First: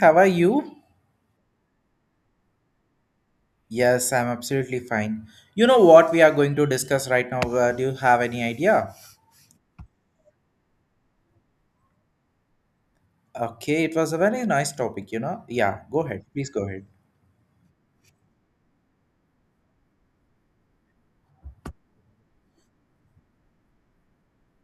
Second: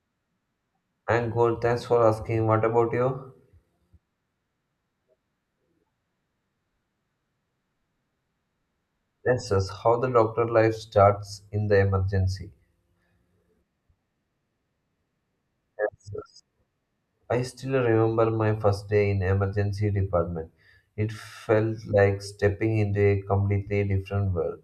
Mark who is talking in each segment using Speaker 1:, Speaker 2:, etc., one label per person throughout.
Speaker 1: How are you?
Speaker 2: I'm good. Thanks for asking. What about you?
Speaker 1: Yes, I'm absolutely fine. You know what we are going to discuss right now? Do you have any idea?
Speaker 2: Yes, yes. How the doctor life starts in the emergency.
Speaker 1: Okay, it was a very nice topic, you know? Yeah, go
Speaker 2: Yes,
Speaker 1: ahead.
Speaker 2: yes.
Speaker 1: Please go ahead.
Speaker 2: I still remember my first day in emergency department. It felt like stepping into a completely different world.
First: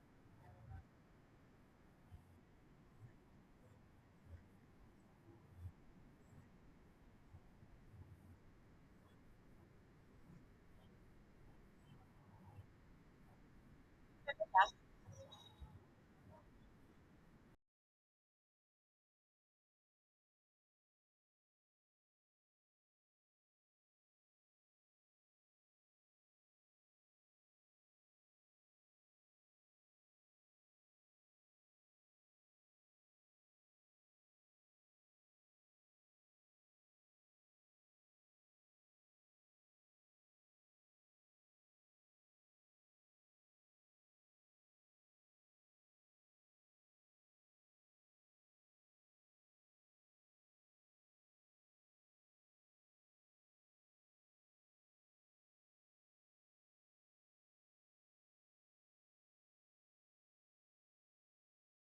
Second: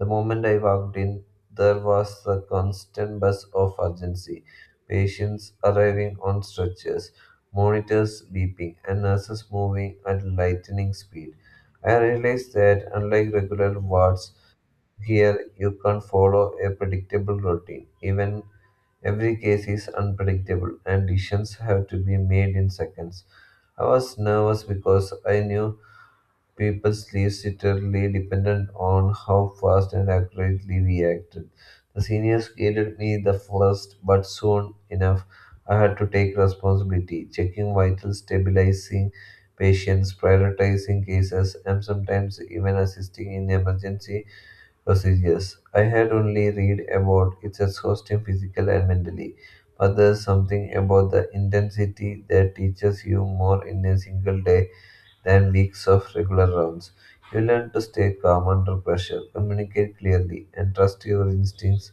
Speaker 2: The moment I walked in, there was the constant buzz of urgency. Patients arriving on stretchers, monitors beeping, and nurses moving at lightning speed. I realized that unlike regular wards, here, you can't follow a predictable routine. Even every case is unpredictable, and decisions have to be made in seconds. I was nervous because I knew people's lives literally depended on how fast and accurately we acted. The seniors guided me the first, but soon enough, I had to take responsibility, checking vital, stabilizing patients, prioritizing cases, and sometimes even assisting in emergency procedures. I had only read about it's exhausting physical and mentally, but there's something about the intensity that teaches you more in a single day than weeks of regular rounds. You learn to stay calm under pressure, communicate clearly, and trust your instincts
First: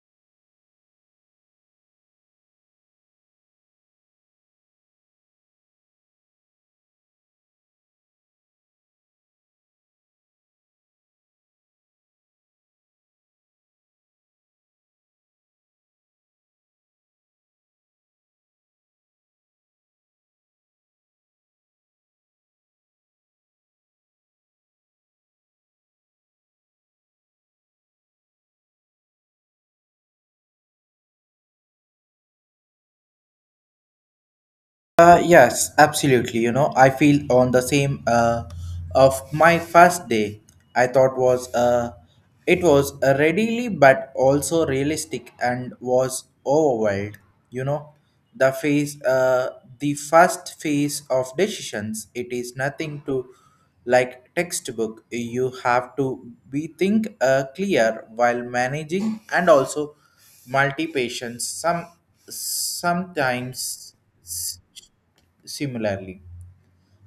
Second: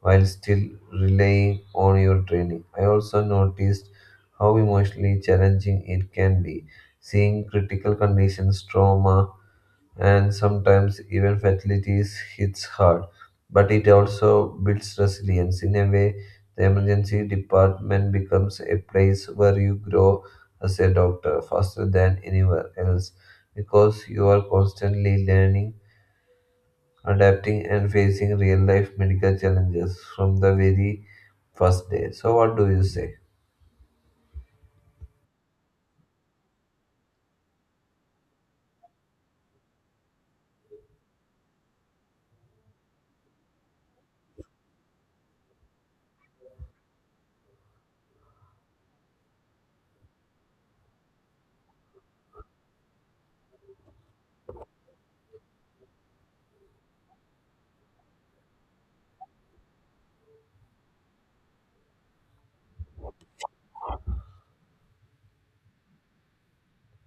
Speaker 2: while still relying on your training. I also noticed how emotionally challenging it can be. Seeing critical conditions, trauma, and sometimes even fatalities hits hard. But it also builds resilience. In a way, the emergency department becomes a place where you grow as a doctor faster than anywhere else because you are constantly learning, adapting, and facing real life medical challenges from the very first day. So, what do you say?
Speaker 1: Yes, absolutely. You know, I feel on the same of my first day. I thought was it was readily but also realistic and was overwhelmed. You know, the phase, the first phase of decisions. It is nothing to like textbook. You have to be think clear while managing and also multi patients. Sometimes similarly.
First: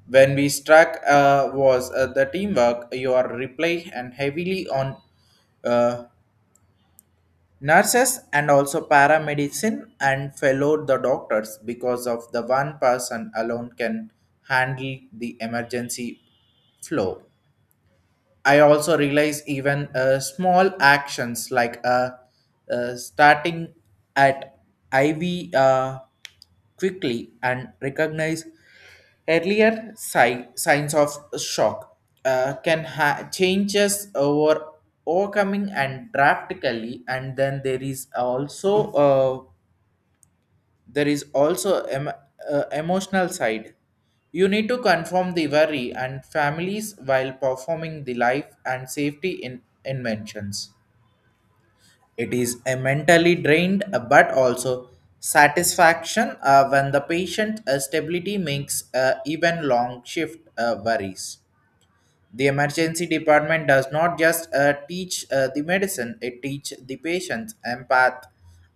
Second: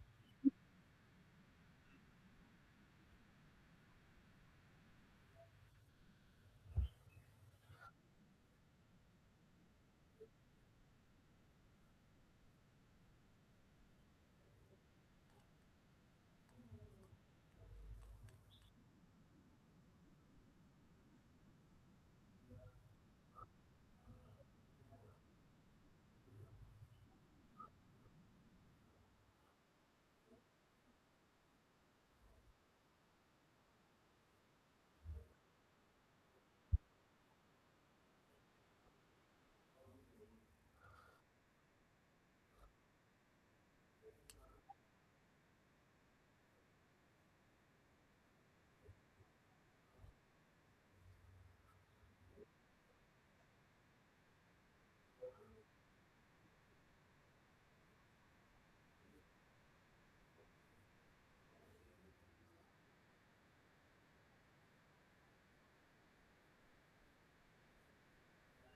Speaker 1: When we struck was the teamwork, your reply and heavily on uh, nurses and also paramedicine and fellow the doctors because of the one person alone can handle the emergency flow. I also realize even small actions like starting at IV quickly and recognize earlier signs of shock can changes over overcoming and drastically and then there is also emotional side. You need to confirm the worry and families while performing the life and safety in inventions. It is a mentally drained but also satisfaction when the patient stability makes even long shift worries. The emergency department does not just teach the medicine, it teaches the patient's empath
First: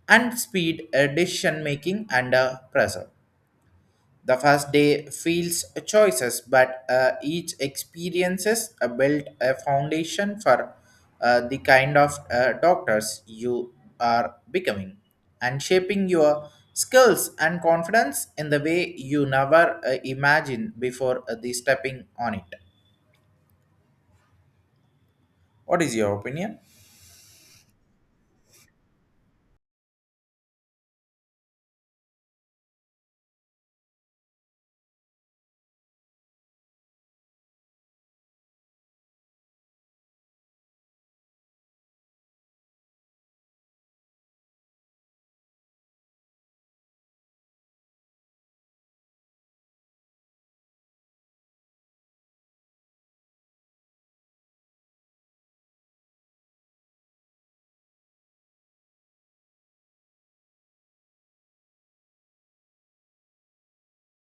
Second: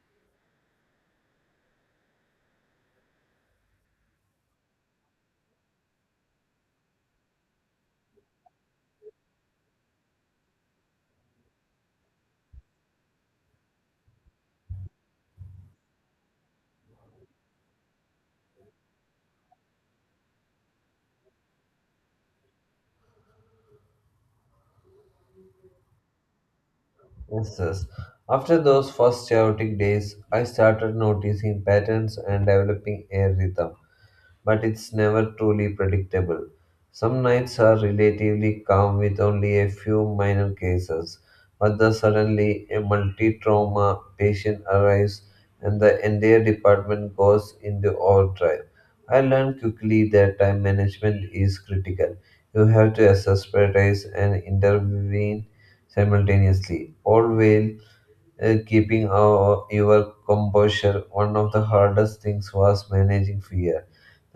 Speaker 1: and speed decision making under pressure. The first day feels choices, but each experiences built a foundation for the kind of doctors you are becoming and shaping your skills and confidence in the way you never imagined before the stepping on it. What is your opinion?
Speaker 2: Yes, yes. After those first chaotic days, I started noticing patterns and developing a rhythm, but it's never truly predictable. Some nights are relatively calm with only a few minor cases, but the suddenly a multi trauma patient arrives and the entire department goes into overdrive. I learned quickly that time management is critical. You have to assess, prioritize, and intervene simultaneously, all while keeping our, your composure. One of the hardest things was managing fear.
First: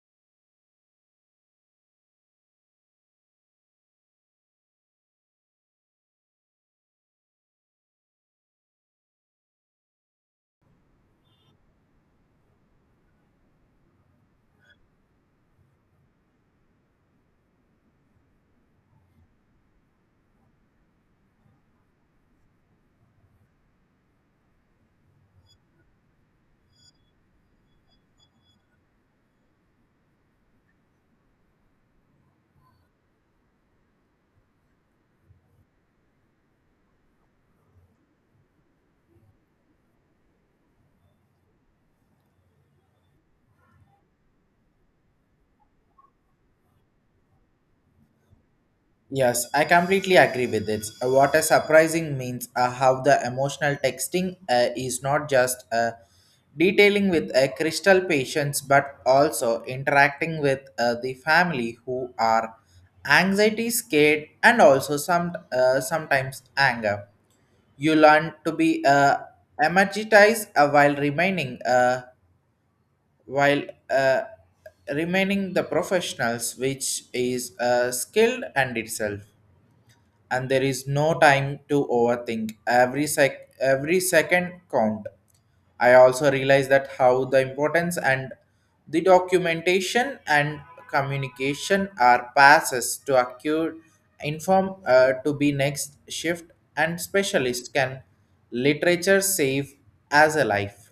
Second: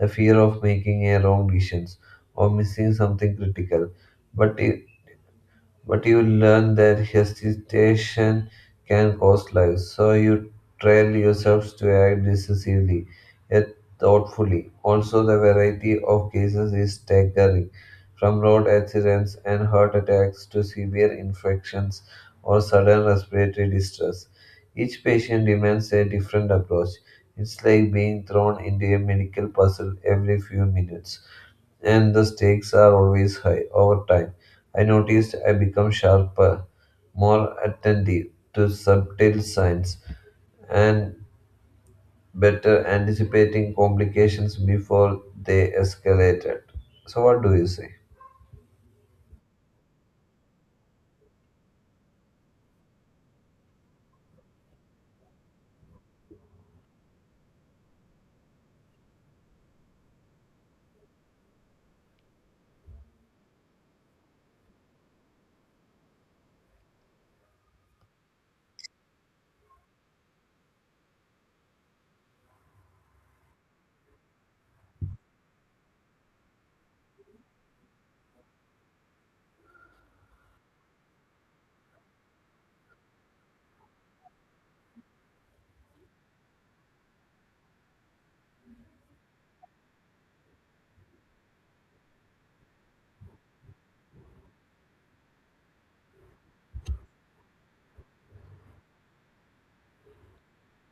Speaker 2: The fear of making a wrong decision or missing something critical. But it, but you learn that hesitation can cost lives, so you train yourselves to act decisively yet thoughtfully. Also, the variety of cases is staggering, from road accidents and heart attacks to severe infections or sudden respiratory distress. Each patient demands a different approach. It's like being thrown into a medical puzzle every few minutes, and the stakes are always high over time. I noticed I become sharper, more attentive to subtle signs, and better anticipating complications before they escalated. So, what do you say?
Speaker 1: Yes, I completely agree with it. What a surprising means how the emotional texting is not just detailing with a crystal patients but also interacting with the family who are anxiety, scared, and also sometimes anger. You learn to be energized while uh, remaining the professionals, which is skilled and itself and there is no time to overthink. Every second count. I also realize that how the importance and the documentation and communication are passes to acute inform to be next shift and specialist can literature save as a life.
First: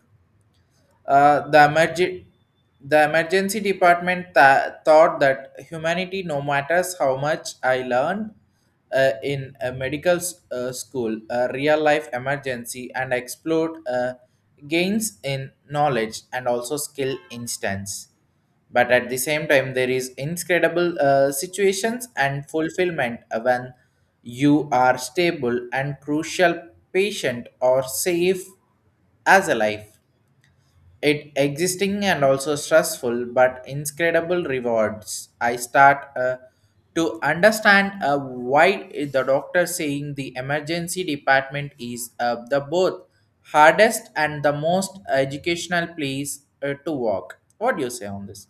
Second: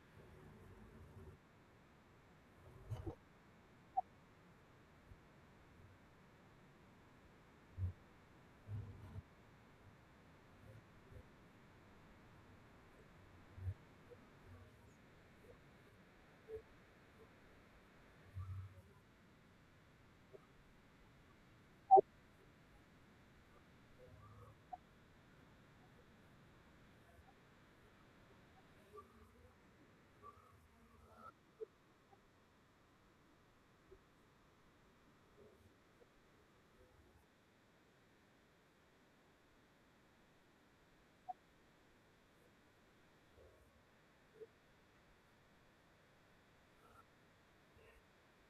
Speaker 1: Uh, the, emerg- the emergency department thought that humanity, no matters how much I learned in a medical school, a real life emergency, and explored gains in knowledge and also skill instance. But at the same time, there is incredible situations and fulfillment when you are stable and crucial patient or safe as a life. It existing and also stressful but incredible rewards. I start to understand why the doctor saying the emergency department is the both hardest and the most educational place to work. What do you say on this?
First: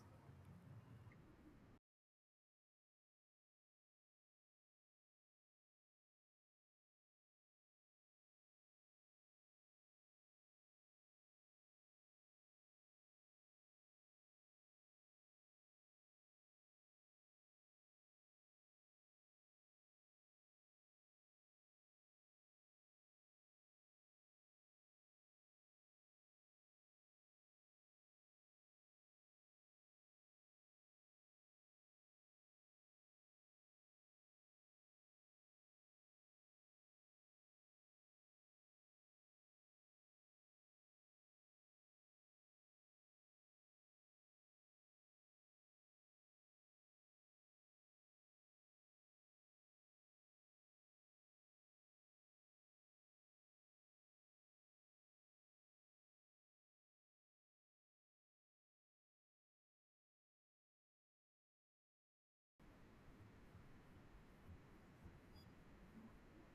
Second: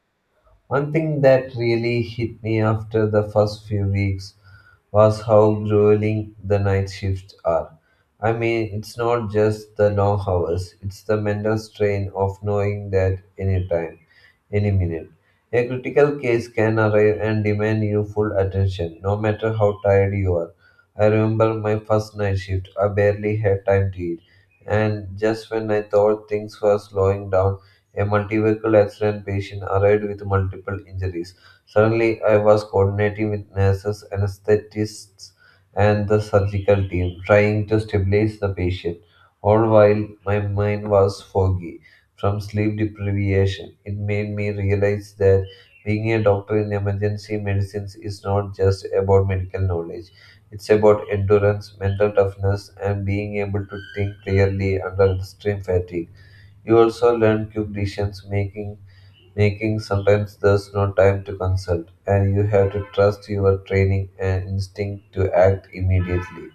Speaker 2: One thing that really hit me after the first few weeks was how grueling the night shifts are. I mean, it's not just the long hours, it's the mental strain of knowing that any time, any minute, a critical case can arrive and demand your full attention, no matter how tired you are. I remember my first night shift, I barely had time to eat, and just when I thought things were slowing down, a multi vehicle accident patient arrived with multiple injuries. Suddenly, I was coordinating with nurses, anesthetists, and the surgical team, trying to stabilize the patient. All while my mind was foggy from sleep deprivation, it made me realize that being a doctor in emergency medicines is not just about medical knowledge. It's about endurance, mental toughness, and being able to think clearly under extreme fatigue. You also learn quick decisions making, making sometimes there's no time to consult, and you have to trust your training and instinct to act immediately.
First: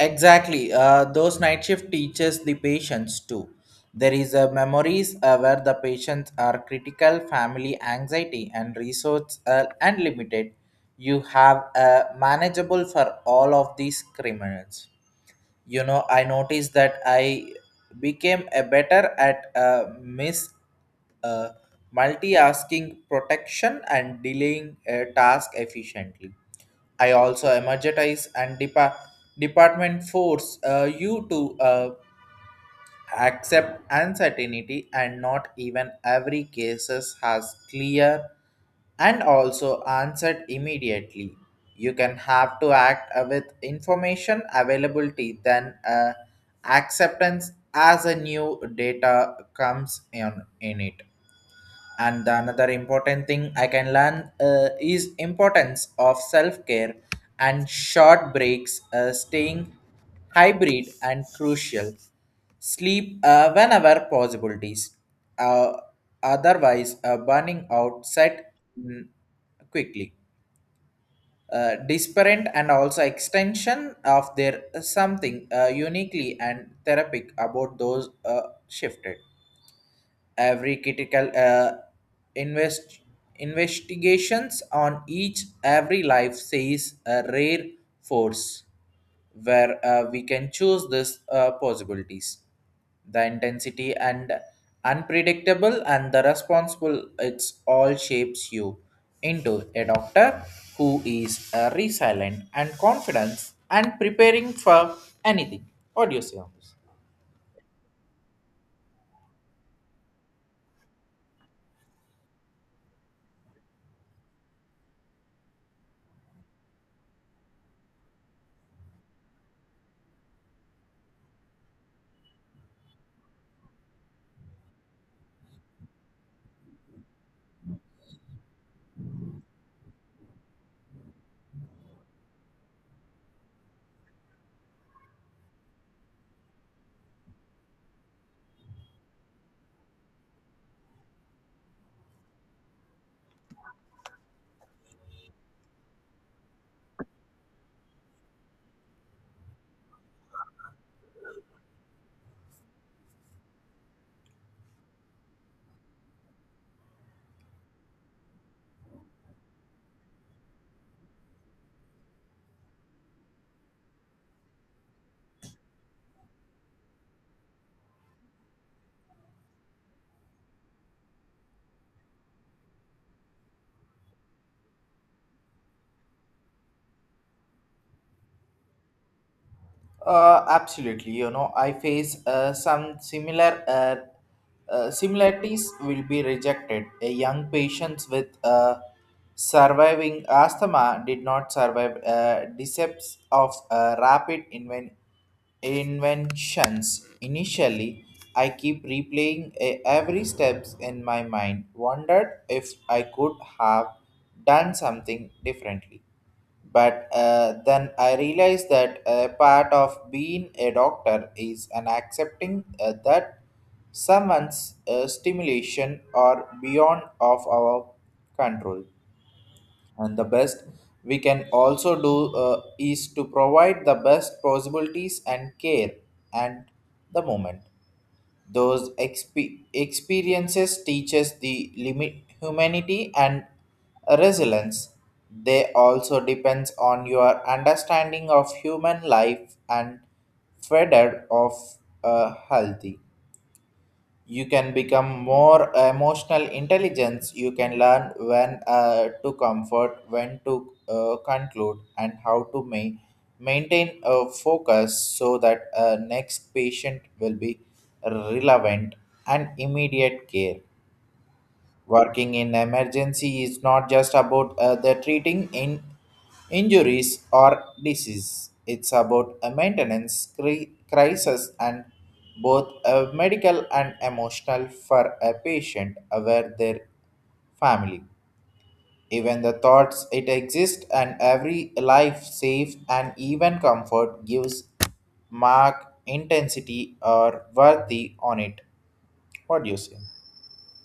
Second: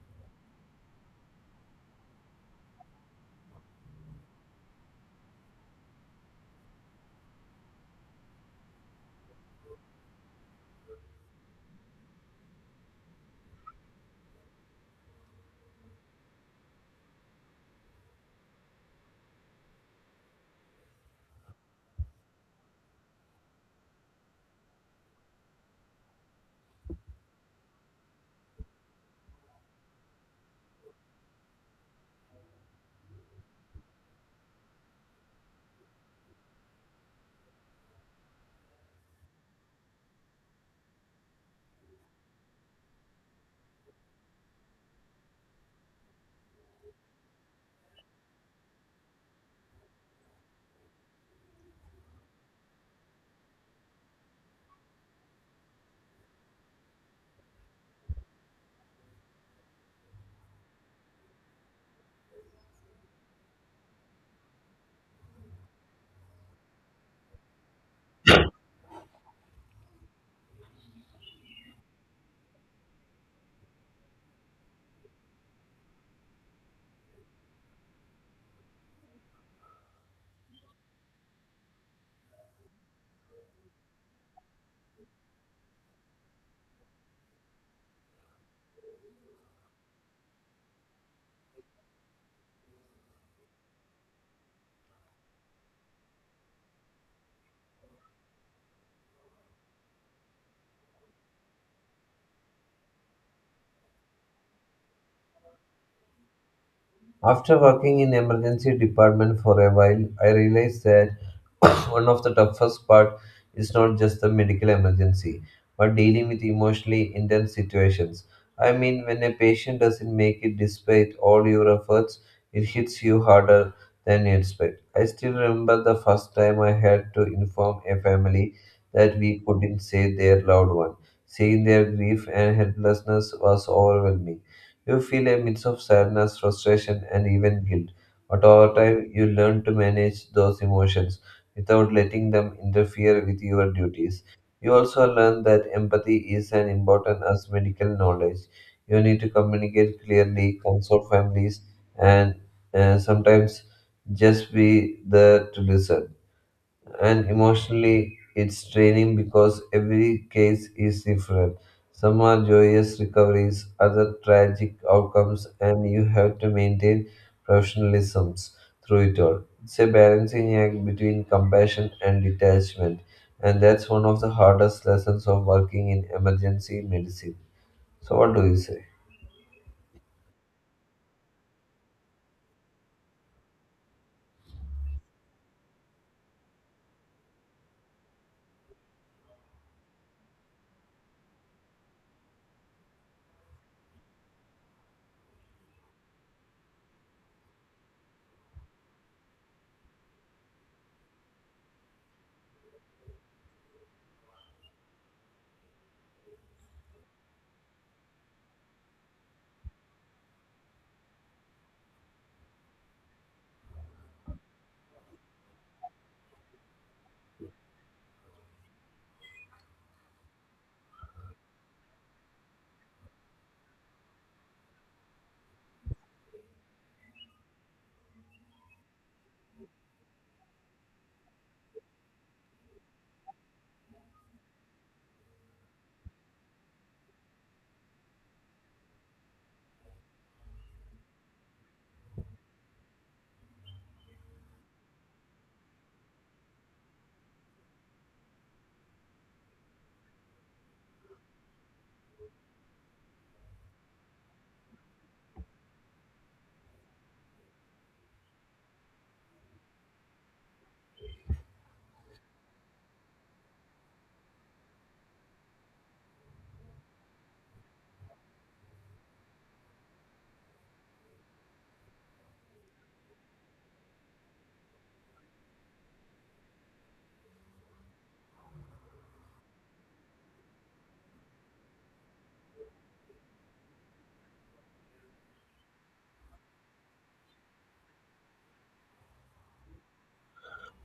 Speaker 1: Exactly. Those night shift teaches the patients too. There is a memories where the patients are critical, family anxiety, and resource unlimited. You have manageable for all of these criminals. You know, I noticed that I became a better at miss uh, multi-asking protection and delaying a task efficiently. I also emergetize and department force you to accept uncertainty and not even every cases has clear and also answered immediately. You can have to act with information availability then acceptance as a new data comes in it and the another important thing I can learn is importance of self-care and short breaks staying hybrid and crucial sleep whenever possibilities uh, otherwise burning out set mm, quickly disparate and also extension of their something uniquely and therapeutic about those shifted every critical invest investigations on each every life says a rare force where we can choose this possibilities the intensity and unpredictable and the responsible it's all shapes you into a doctor who is resilient and confident and preparing for anything. What do you say on this?
Speaker 2: After working in emergency department for a while, I realized that one of the toughest part is not just the medical emergency, but dealing with emotionally intense situations. I mean, when a patient doesn't make it despite all your efforts, it hits you harder than you expect. I still remember the first time I had to inform a family that we couldn't save their loved one. Seeing their grief and helplessness was overwhelming. You feel a mix of sadness, frustration, and even guilt. But over time, you learn to manage those emotions without letting them interfere with your duties. You also learn that empathy is as important as medical knowledge. You need to communicate clearly, consult families, and sometimes just be there to listen, and emotionally it's draining because every case is different. Some are joyous recoveries, other tragic outcomes, and you have to maintain professionalism through it all. It's a balancing act between compassion and detachment, and that's one of the hardest lessons of working in emergency medicine. So, what do you say?
Speaker 1: Absolutely. You know, I face some similarities will be rejected. A young patients with surviving asthma did not survive decepts of rapid inventions. Initially, I keep replaying every steps in my mind. Wondered if I could have done something differently. But then I realized that a part of being a doctor is an accepting that someone's stimulation are beyond of our control. And the best we can also do is to provide the best possibilities and care and the moment. Those experiences teaches the limit humanity and resilience. They also depends on your understanding of human life and further of a healthy you can become more emotional intelligence. You can learn when to comfort when to conclude and how to maintain a focus so that next patient will be relevant and immediate care. Working in emergency is not just about the treating in injuries or disease. It's about a maintenance crisis and both medical and emotional for a patient aware their family. Even the thoughts it exists and every life safe and even comfort gives mark intensity or worthy on it. What do you say?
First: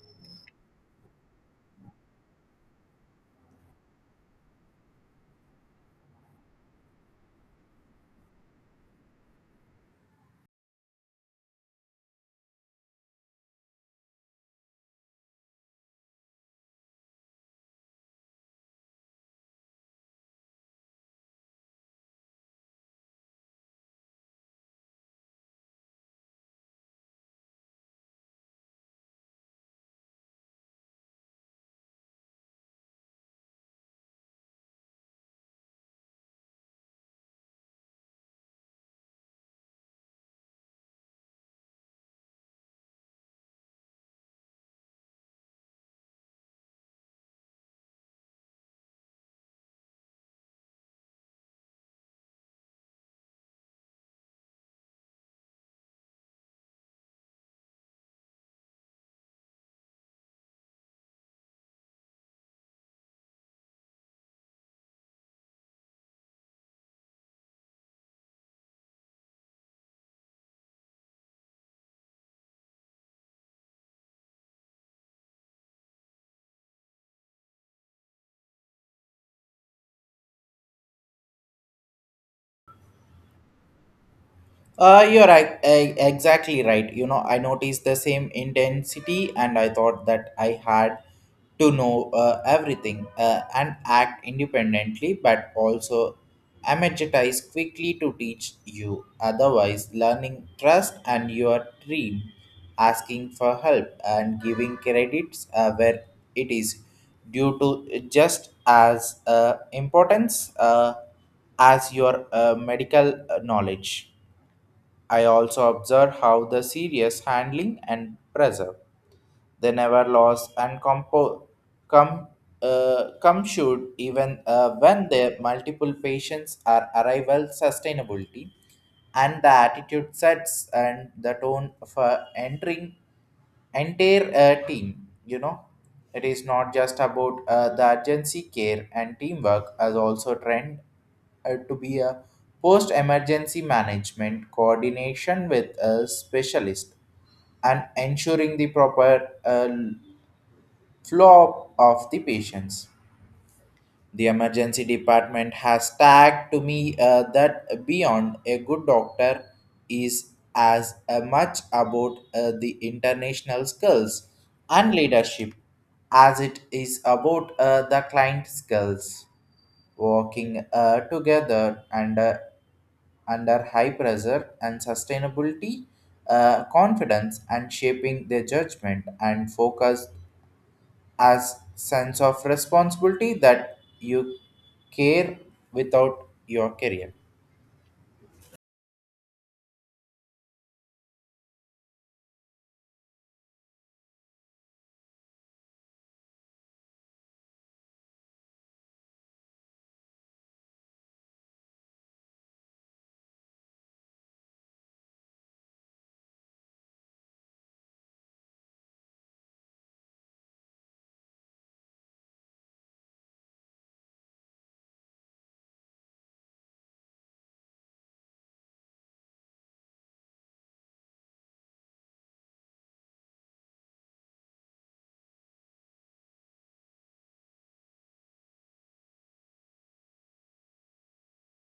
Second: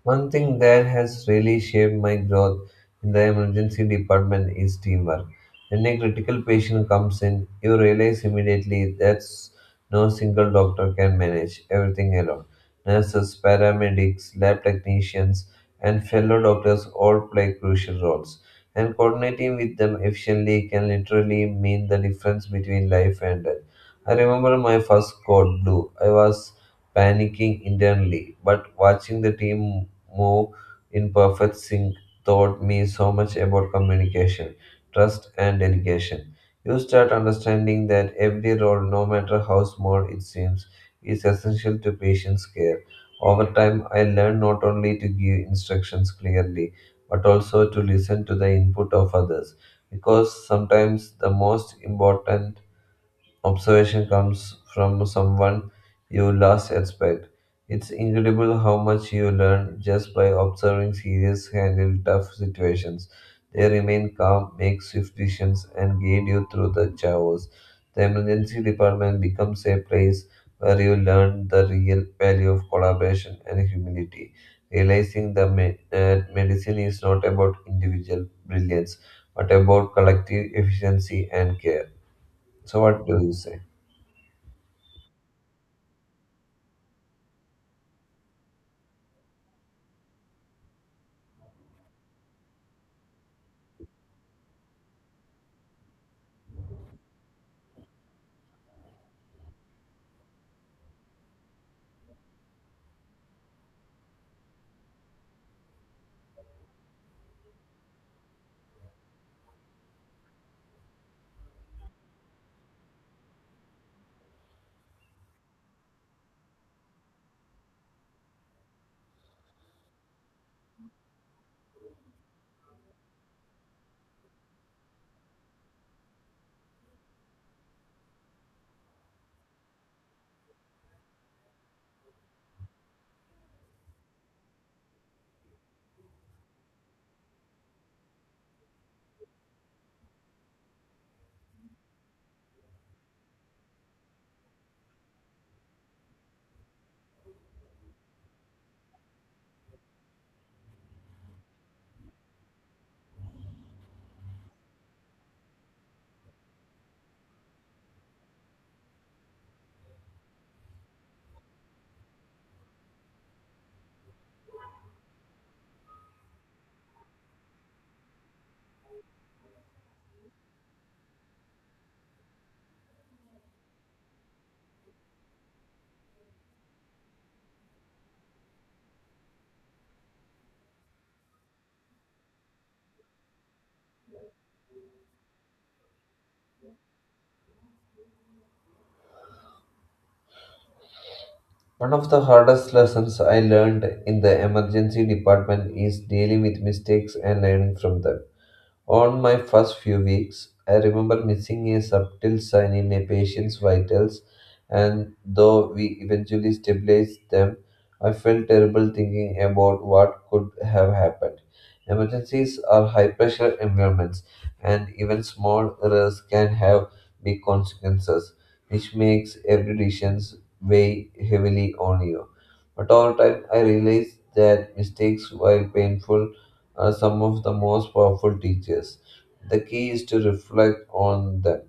Speaker 2: One thing that has really shaped my growth in the emergency department is teamwork. When a critical patient comes in, you realize immediately that no single doctor can manage everything alone. Nurses, paramedics, lab technicians, and fellow doctors all play crucial roles, and coordinating with them efficiently can literally mean the difference between life and death. I remember my first code blue. I was panicking internally, but watching the team move in perfect sync taught me so much about communication, trust, and delegation. You start understanding that every role, no matter how small it seems, is essential to patient's care. Over time, I learned not only to give instructions clearly, but also to listen to the input of others, because sometimes the most important observation comes from someone you last expect. It's incredible how much you learn just by observing serious handle tough situations. They remain calm, make swift decisions, and guide you through the chaos. The emergency department becomes a place where you learn the real value of collaboration and humility, realizing that that medicine is not about individual brilliance, but about collective efficiency and care. So, what do you say?
Speaker 1: You're exactly right. You know, I noticed the same intensity, and I thought that I had to know everything and act independently, but also energize quickly to teach you. Otherwise, learning trust and your dream, asking for help, and giving credits where it is due to just as importance as your medical knowledge. I also observe how the serious handling and preserve; they never lost and come come should even when the multiple patients are arrival sustainability and the attitude sets and the tone for entering entire team. You know, it is not just about the urgency care and teamwork as also trend to be a post emergency management coordination with a specialist and ensuring the proper flow of the patients. The emergency department has tagged to me that beyond a good doctor is as much about the international skills and leadership as it is about the client skills. Working together and under high pressure and sustainability, confidence, and shaping their judgment and focus as sense of responsibility that you care without your career.
Speaker 2: One of the hardest lessons I learned in the emergency department is dealing with mistakes and learning from them. On my first few weeks, I remember missing a subtle sign in a patient's vitals, and though we eventually stabilized them, I felt terrible thinking about what could have happened. Emergencies are high pressure environments, and even small errors can have big consequences, which makes every decision weigh heavily on you. But over time, I realized that mistakes, while painful, are some of the most powerful teachers. The key is to reflect on them,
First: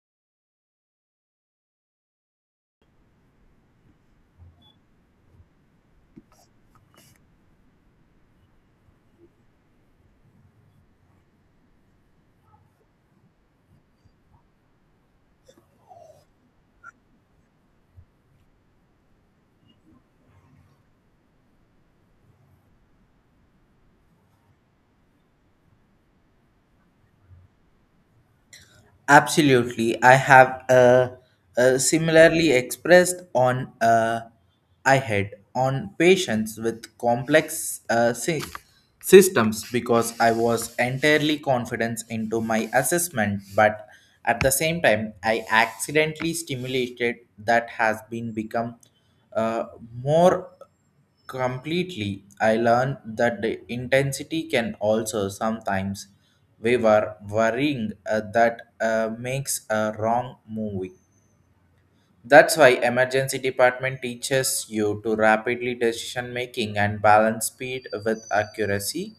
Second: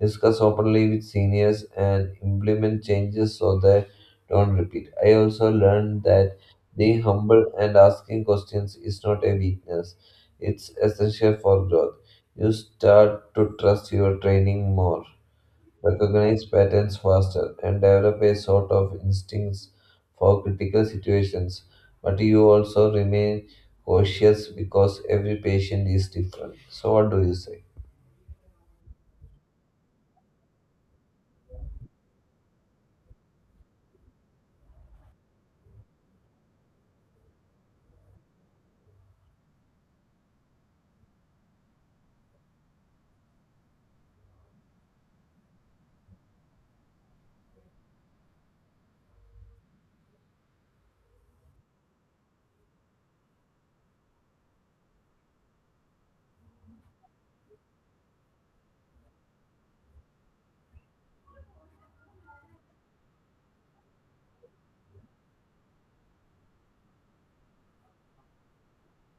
Speaker 2: discuss openly with seniors, and implement changes so they don't repeat. I also learned that being humble and asking questions is not a weakness, it's essential for growth. You start to trust your training more, recognize patterns faster, and develop a sort of instincts for critical situations. But you also remain cautious because every patient is different. So, what do you say?
Speaker 1: Absolutely. I have similarly expressed on I had on patients with complex systems because I was entirely confident into my assessment, but at the same time, I accidentally stimulated that has been become uh, more completely. I learned that the intensity can also sometimes we were worrying that makes a wrong movie. That's why emergency department teaches you to rapidly decision making and balance speed with accuracy.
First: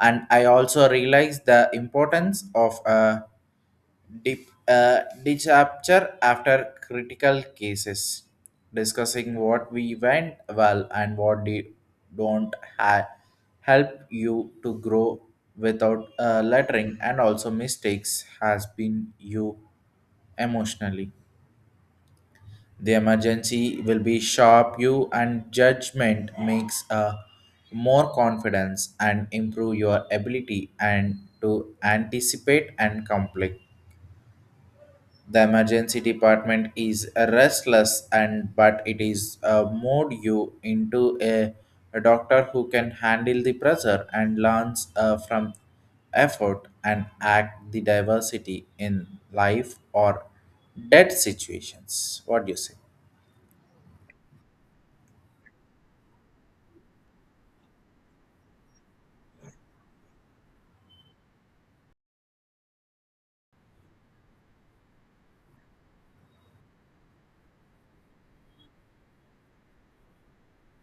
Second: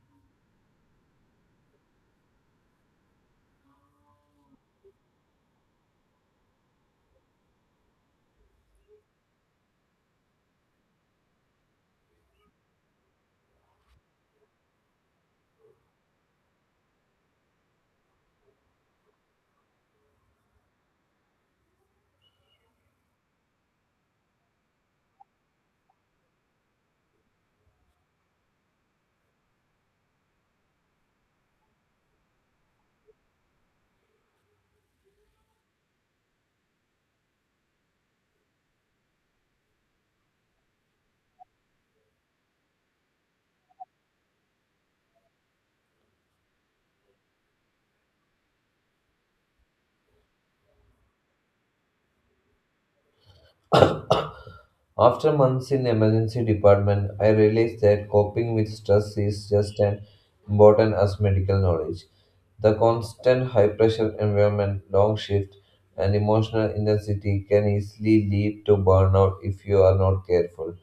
Speaker 1: And I also realized the importance of a disaster after critical cases, discussing what we went well and what we don't ha- help you to grow without lettering and also mistakes has been you emotionally. The emergency will be sharp you and judgment makes a more confidence and improve your ability and to anticipate and conflict the emergency department is restless and but it is mode you into a doctor who can handle the pressure and learns from effort and act the diversity in life or death situations. What do you say?
Speaker 2: After months in emergency department, I realized that coping with stress is just as important as medical knowledge. The constant high pressure environment, long shift, and emotional intensity can easily lead to burnout if you are not careful.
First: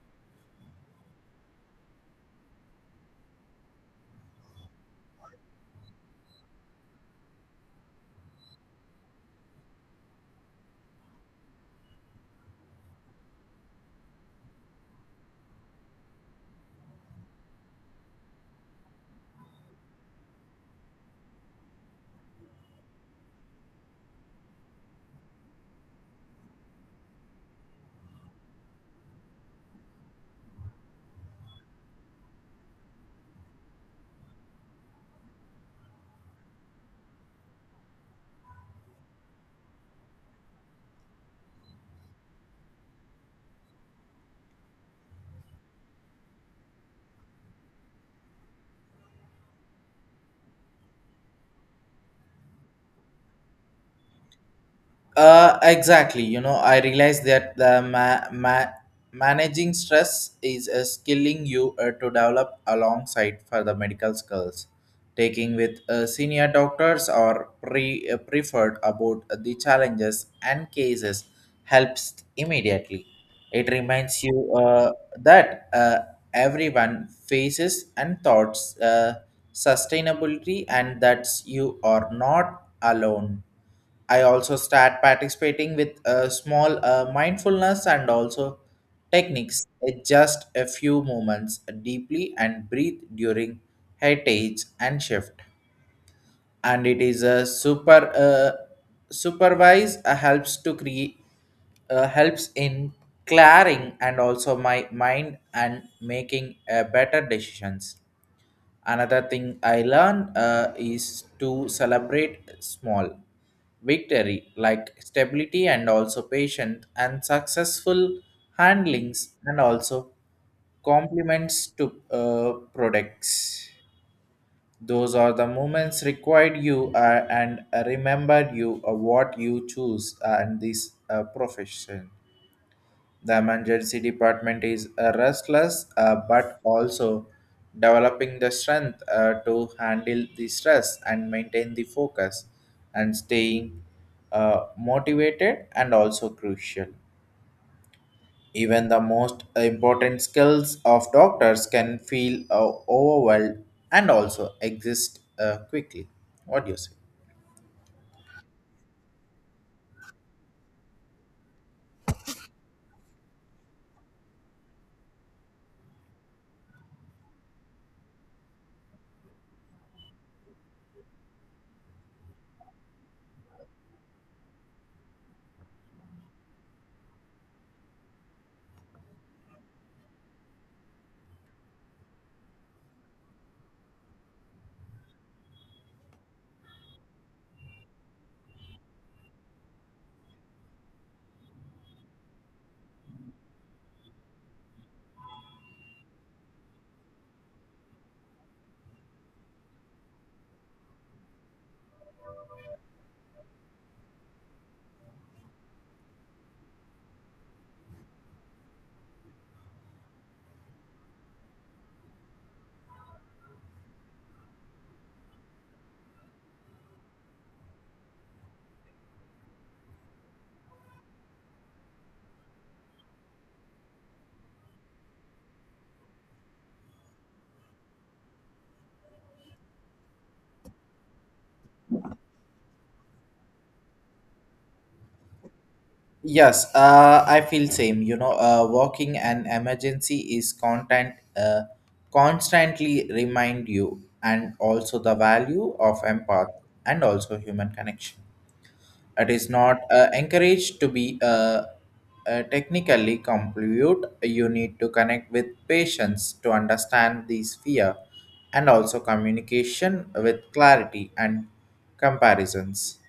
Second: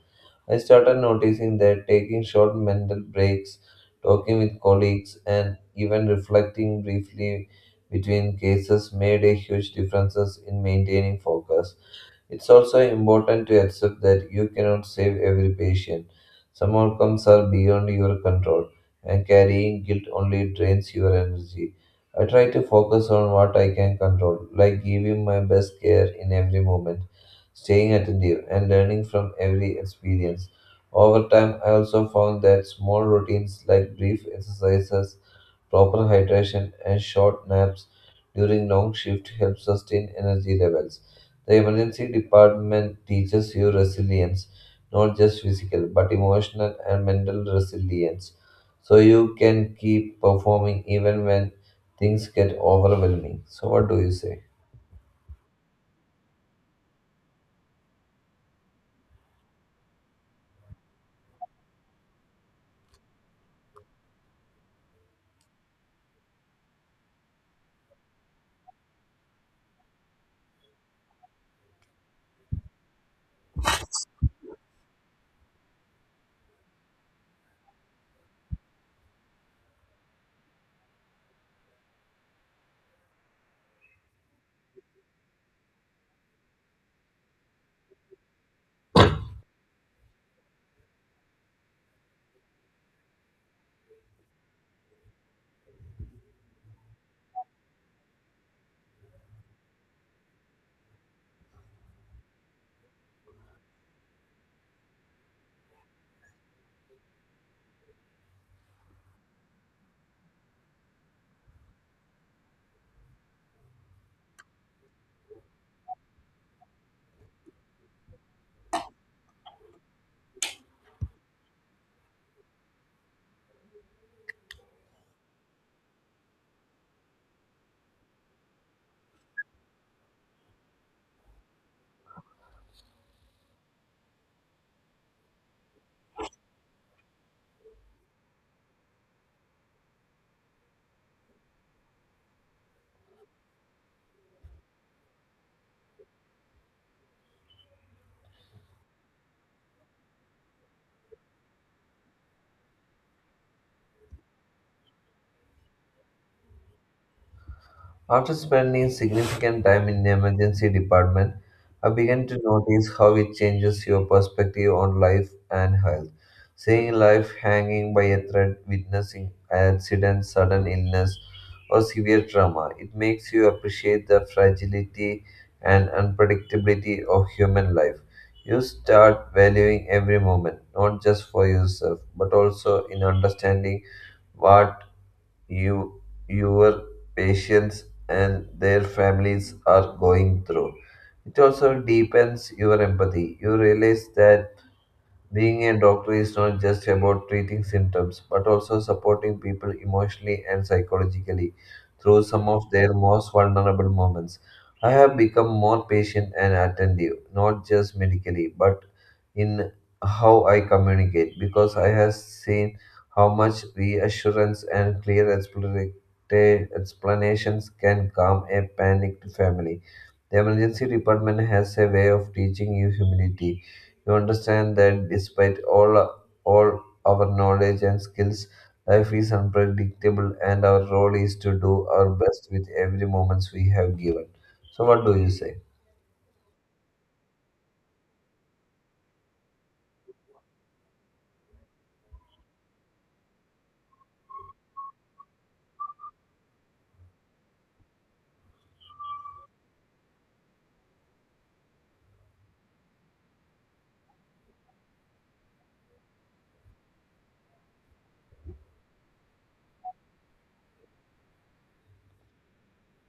Speaker 2: I started noticing that taking short mental breaks, talking with colleagues, and even reflecting briefly between cases made a huge difference in maintaining focus. It's also important to accept that you cannot save every patient. Some outcomes are beyond your control, and carrying guilt only drains your energy. I try to focus on what I can control, like giving my best care in every moment, staying attentive, and learning from every experience. Over time, I also found that small routines like brief exercises, proper hydration and short naps during long shift help sustain energy levels. The emergency department teaches you resilience, not just physical, but emotional and mental resilience. So you can keep performing even when things get overwhelming. So what do you say?
Speaker 1: Exactly. You know, I realize that the managing stress is a skilling you to develop alongside for the medical skills. Taking with senior doctors or preferred about the challenges and cases helps immediately. It reminds you that everyone faces and thoughts sustainability and that you are not alone. I also start participating with small mindfulness and also techniques. It's just a few moments deeply and breathe during heritage and shift. And it is a super supervise helps to create helps in clearing and also my mind and making better decisions. Another thing I learned is to celebrate small victory like stability and also patient and successful handlings and also compliments to products. Those are the moments required you and remembered you what you choose and this profession. The emergency department is restless but also developing the strength to handle the stress and maintain the focus and staying motivated and also crucial. Even the most important skills of doctors can feel overwhelmed and also exist quickly. What do you say?
Speaker 2: After spending significant time in the emergency department, I began to notice how it changes your perspective on life and health. Seeing life hanging by a thread, witnessing accidents, sudden illness, or severe trauma, it makes you appreciate the fragility and unpredictability of human life. You start valuing every moment, not just for yourself, but also in understanding what you your patients and their families are going through. It also deepens your empathy. You realize that being a doctor is not just about treating symptoms, but also supporting people emotionally and psychologically through some of their most vulnerable moments. I have become more patient and attentive, not just medically, but in how I communicate, because I have seen how much reassurance and clear explanations can calm a panicked family. The emergency department has a way of teaching you humility. You understand that despite all our knowledge and skills, life is unpredictable and our role is to do our best with every moments we have given. So what do you say?
Speaker 1: Yes, I feel same. You know, walking an emergency is content constantly remind you and also the value of empath and also human connection. It is not encouraged to be technically complete. You need to connect with patients to understand these fear and also communication with clarity and comparisons.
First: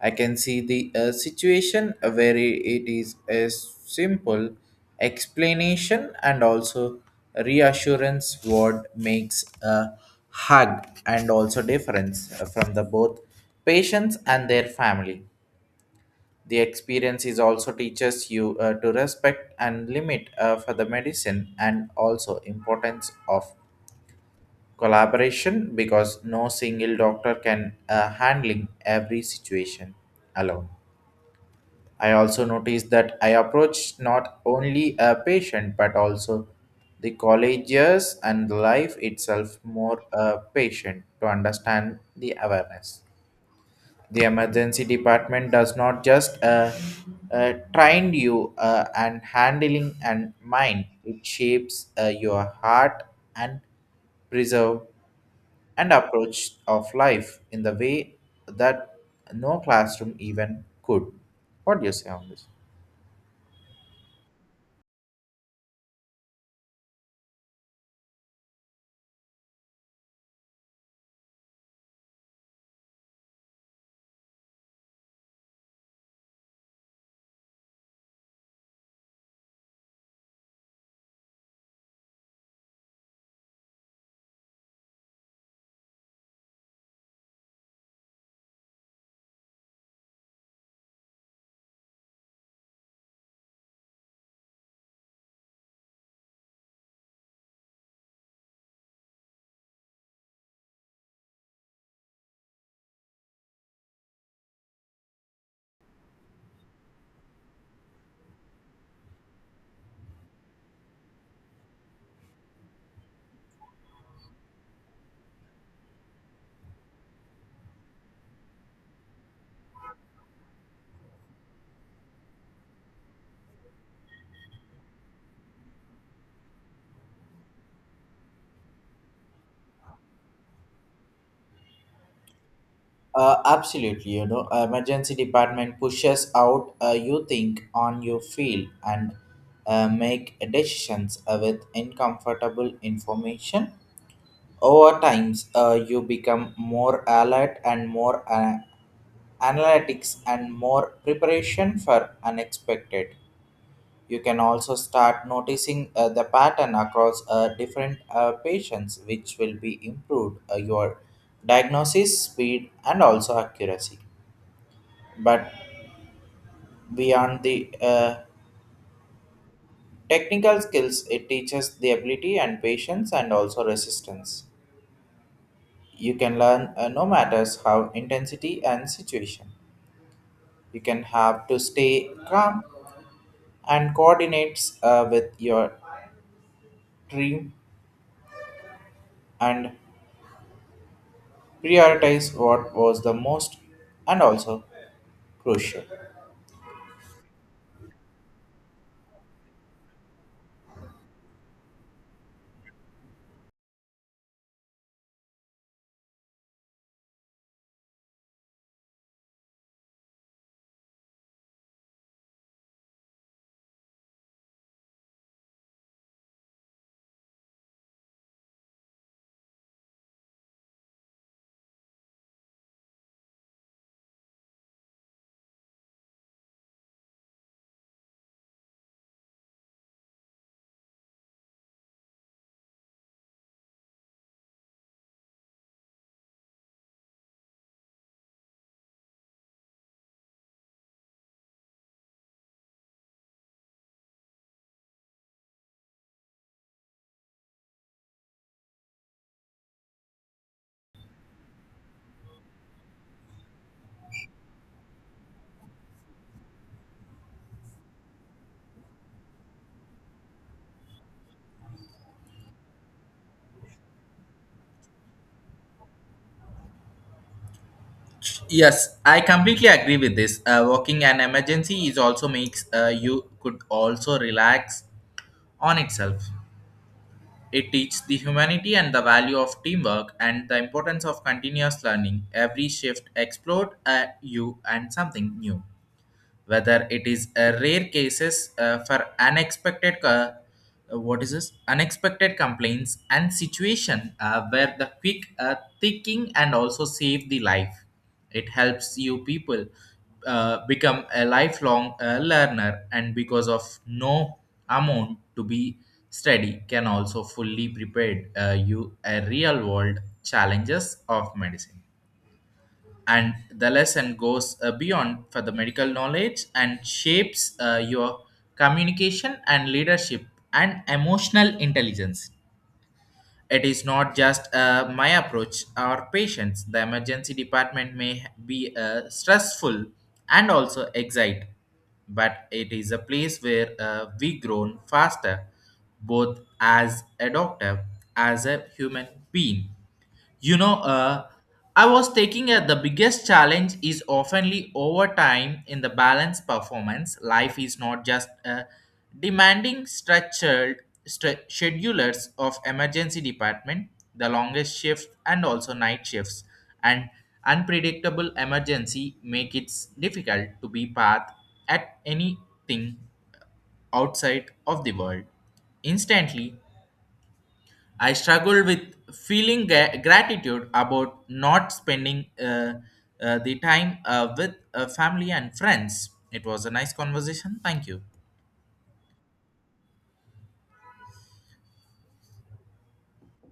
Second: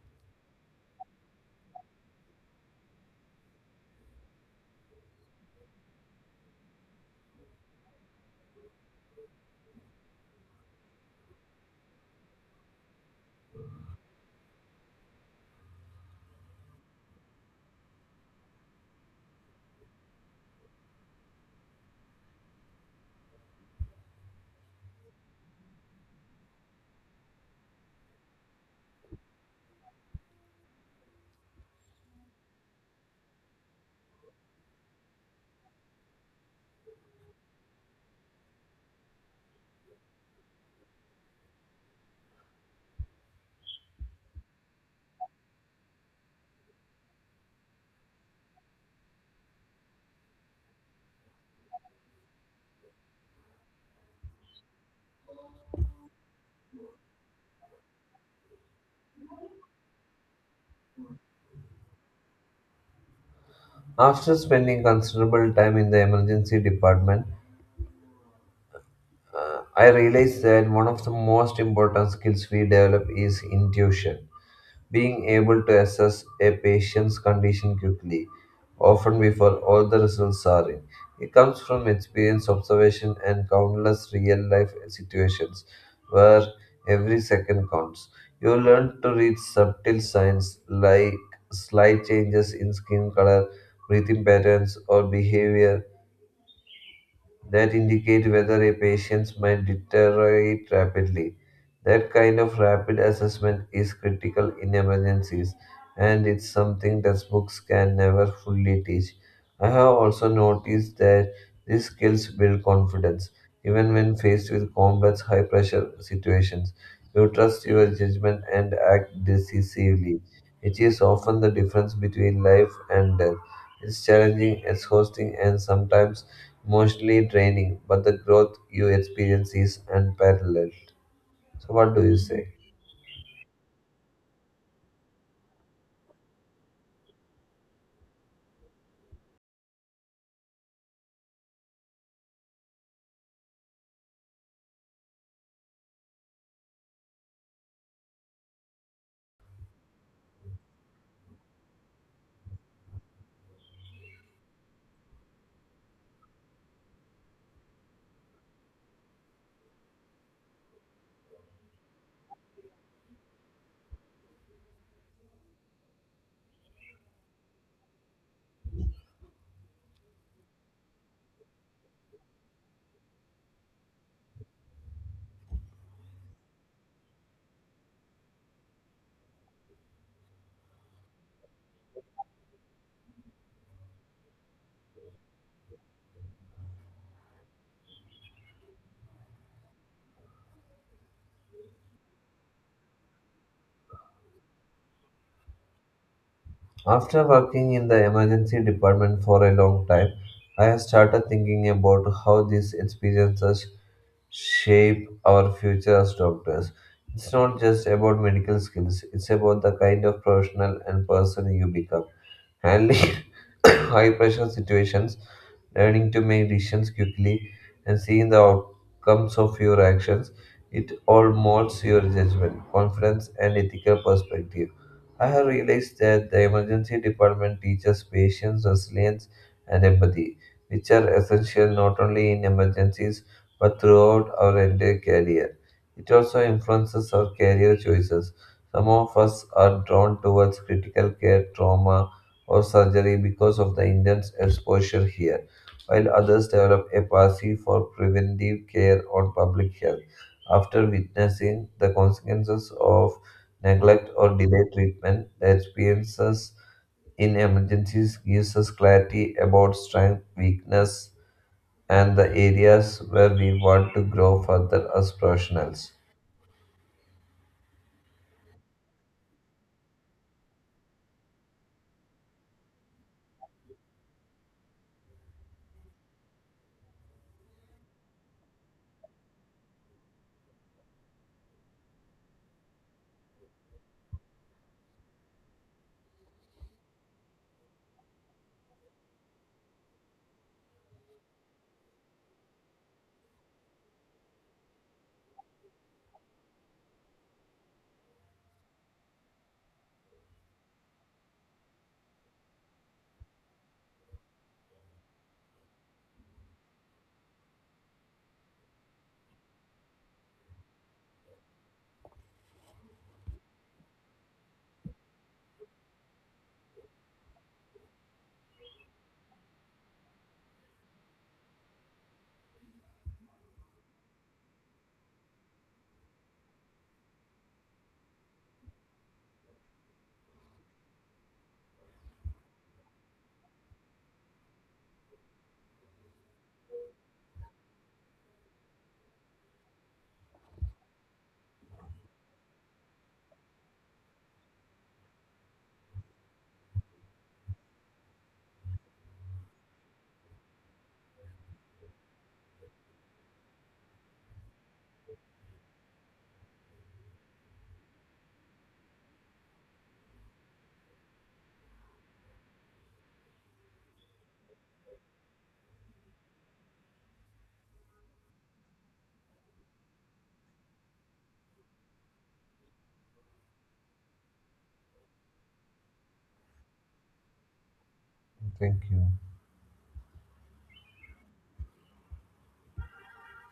Speaker 1: I can see the situation where it is a simple explanation and also reassurance word makes a hug and also difference from the both patients and their family. The experience is also teaches you to respect and limit for the medicine and also importance of collaboration because no single doctor can handling every situation alone. I also noticed that I approach not only a patient but also the colleges and life itself more patient to understand the awareness. The emergency department does not just train you and handling and mind. It shapes your heart and preserve and approach of life in the way that no classroom even could. What do you say on this?
Speaker 2: After spending considerable time in the emergency department, I realized that one of the most important skills we develop is intuition, being able to assess a patient's condition quickly, often before all the results are in. It comes from experience, observation, and countless real life situations where every second counts. You learn to read subtle signs like slight changes in skin color, breathing patterns, or behavior that indicate whether a patient might deteriorate rapidly. That kind of rapid assessment is critical in emergencies, and it's something textbooks can never fully teach. I have also noticed that these skills build confidence. Even when faced with complex, high pressure situations, you trust your judgment and act decisively. It is often the difference between life and death. It's challenging, exhausting, and sometimes emotionally draining, but the growth you experience is unparalleled. So, what do you say?
Speaker 1: Absolutely, you know, emergency department pushes out you think on your field and make decisions with uncomfortable information. Over times, you become more alert and more analytics and more preparation for unexpected. You can also start noticing the pattern across different patients, which will be improved your diagnosis speed and also accuracy. But beyond the technical skills, it teaches the ability and patience and also resistance. You can learn no matters how intensity and situation you can have to stay calm and coordinates with your team and prioritize what was the most and also crucial.
Speaker 2: After working in the emergency department for a long time, I have started thinking about how these experiences shape our future as doctors. It's not just about medical skills, it's about the kind of professional and person you become. Handling high pressure situations, learning to make decisions quickly, and seeing the outcomes of your actions. It all molds your judgment, confidence, and ethical perspective. I have realized that the emergency department teaches patience, resilience, and empathy, which are essential not only in emergencies but throughout our entire career. It also influences our career choices. Some of us are drawn towards critical care, trauma, or surgery because of the intense exposure here, while others develop a passion for preventive care or public health after witnessing the consequences of neglect or delayed treatment. The experiences in emergencies gives us clarity about strength, weakness, and the areas where we want to grow further as professionals.
Speaker 1: Yes, I completely agree with this. Working an emergency is also makes you could also relax on itself. It teaches the humanity and the value of teamwork and the importance of continuous learning. Every shift explored you and something new, whether it is a rare cases for unexpected what is this unexpected complaints and situation where the quick thinking and also save the life. It helps you people become a lifelong learner and because of no amount to be study can also fully prepared you a real world challenges of medicine and the lesson goes beyond for the medical knowledge and shapes your communication and leadership and emotional intelligence. It is not just my approach our patients the emergency department may be stressful and also excite but it is a place where we grown faster both as a doctor as a human being. You know, I was taking that the biggest challenge is oftenly overtime in the balance performance. Life is not just demanding structured schedulers of emergency department, the longest shifts and also night shifts, and unpredictable emergency make it difficult to be path at anything outside of the world. Instantly, I struggled with feeling gratitude about not spending the time with family and friends. It was a nice conversation. Thank you.
Speaker 2: Thank you.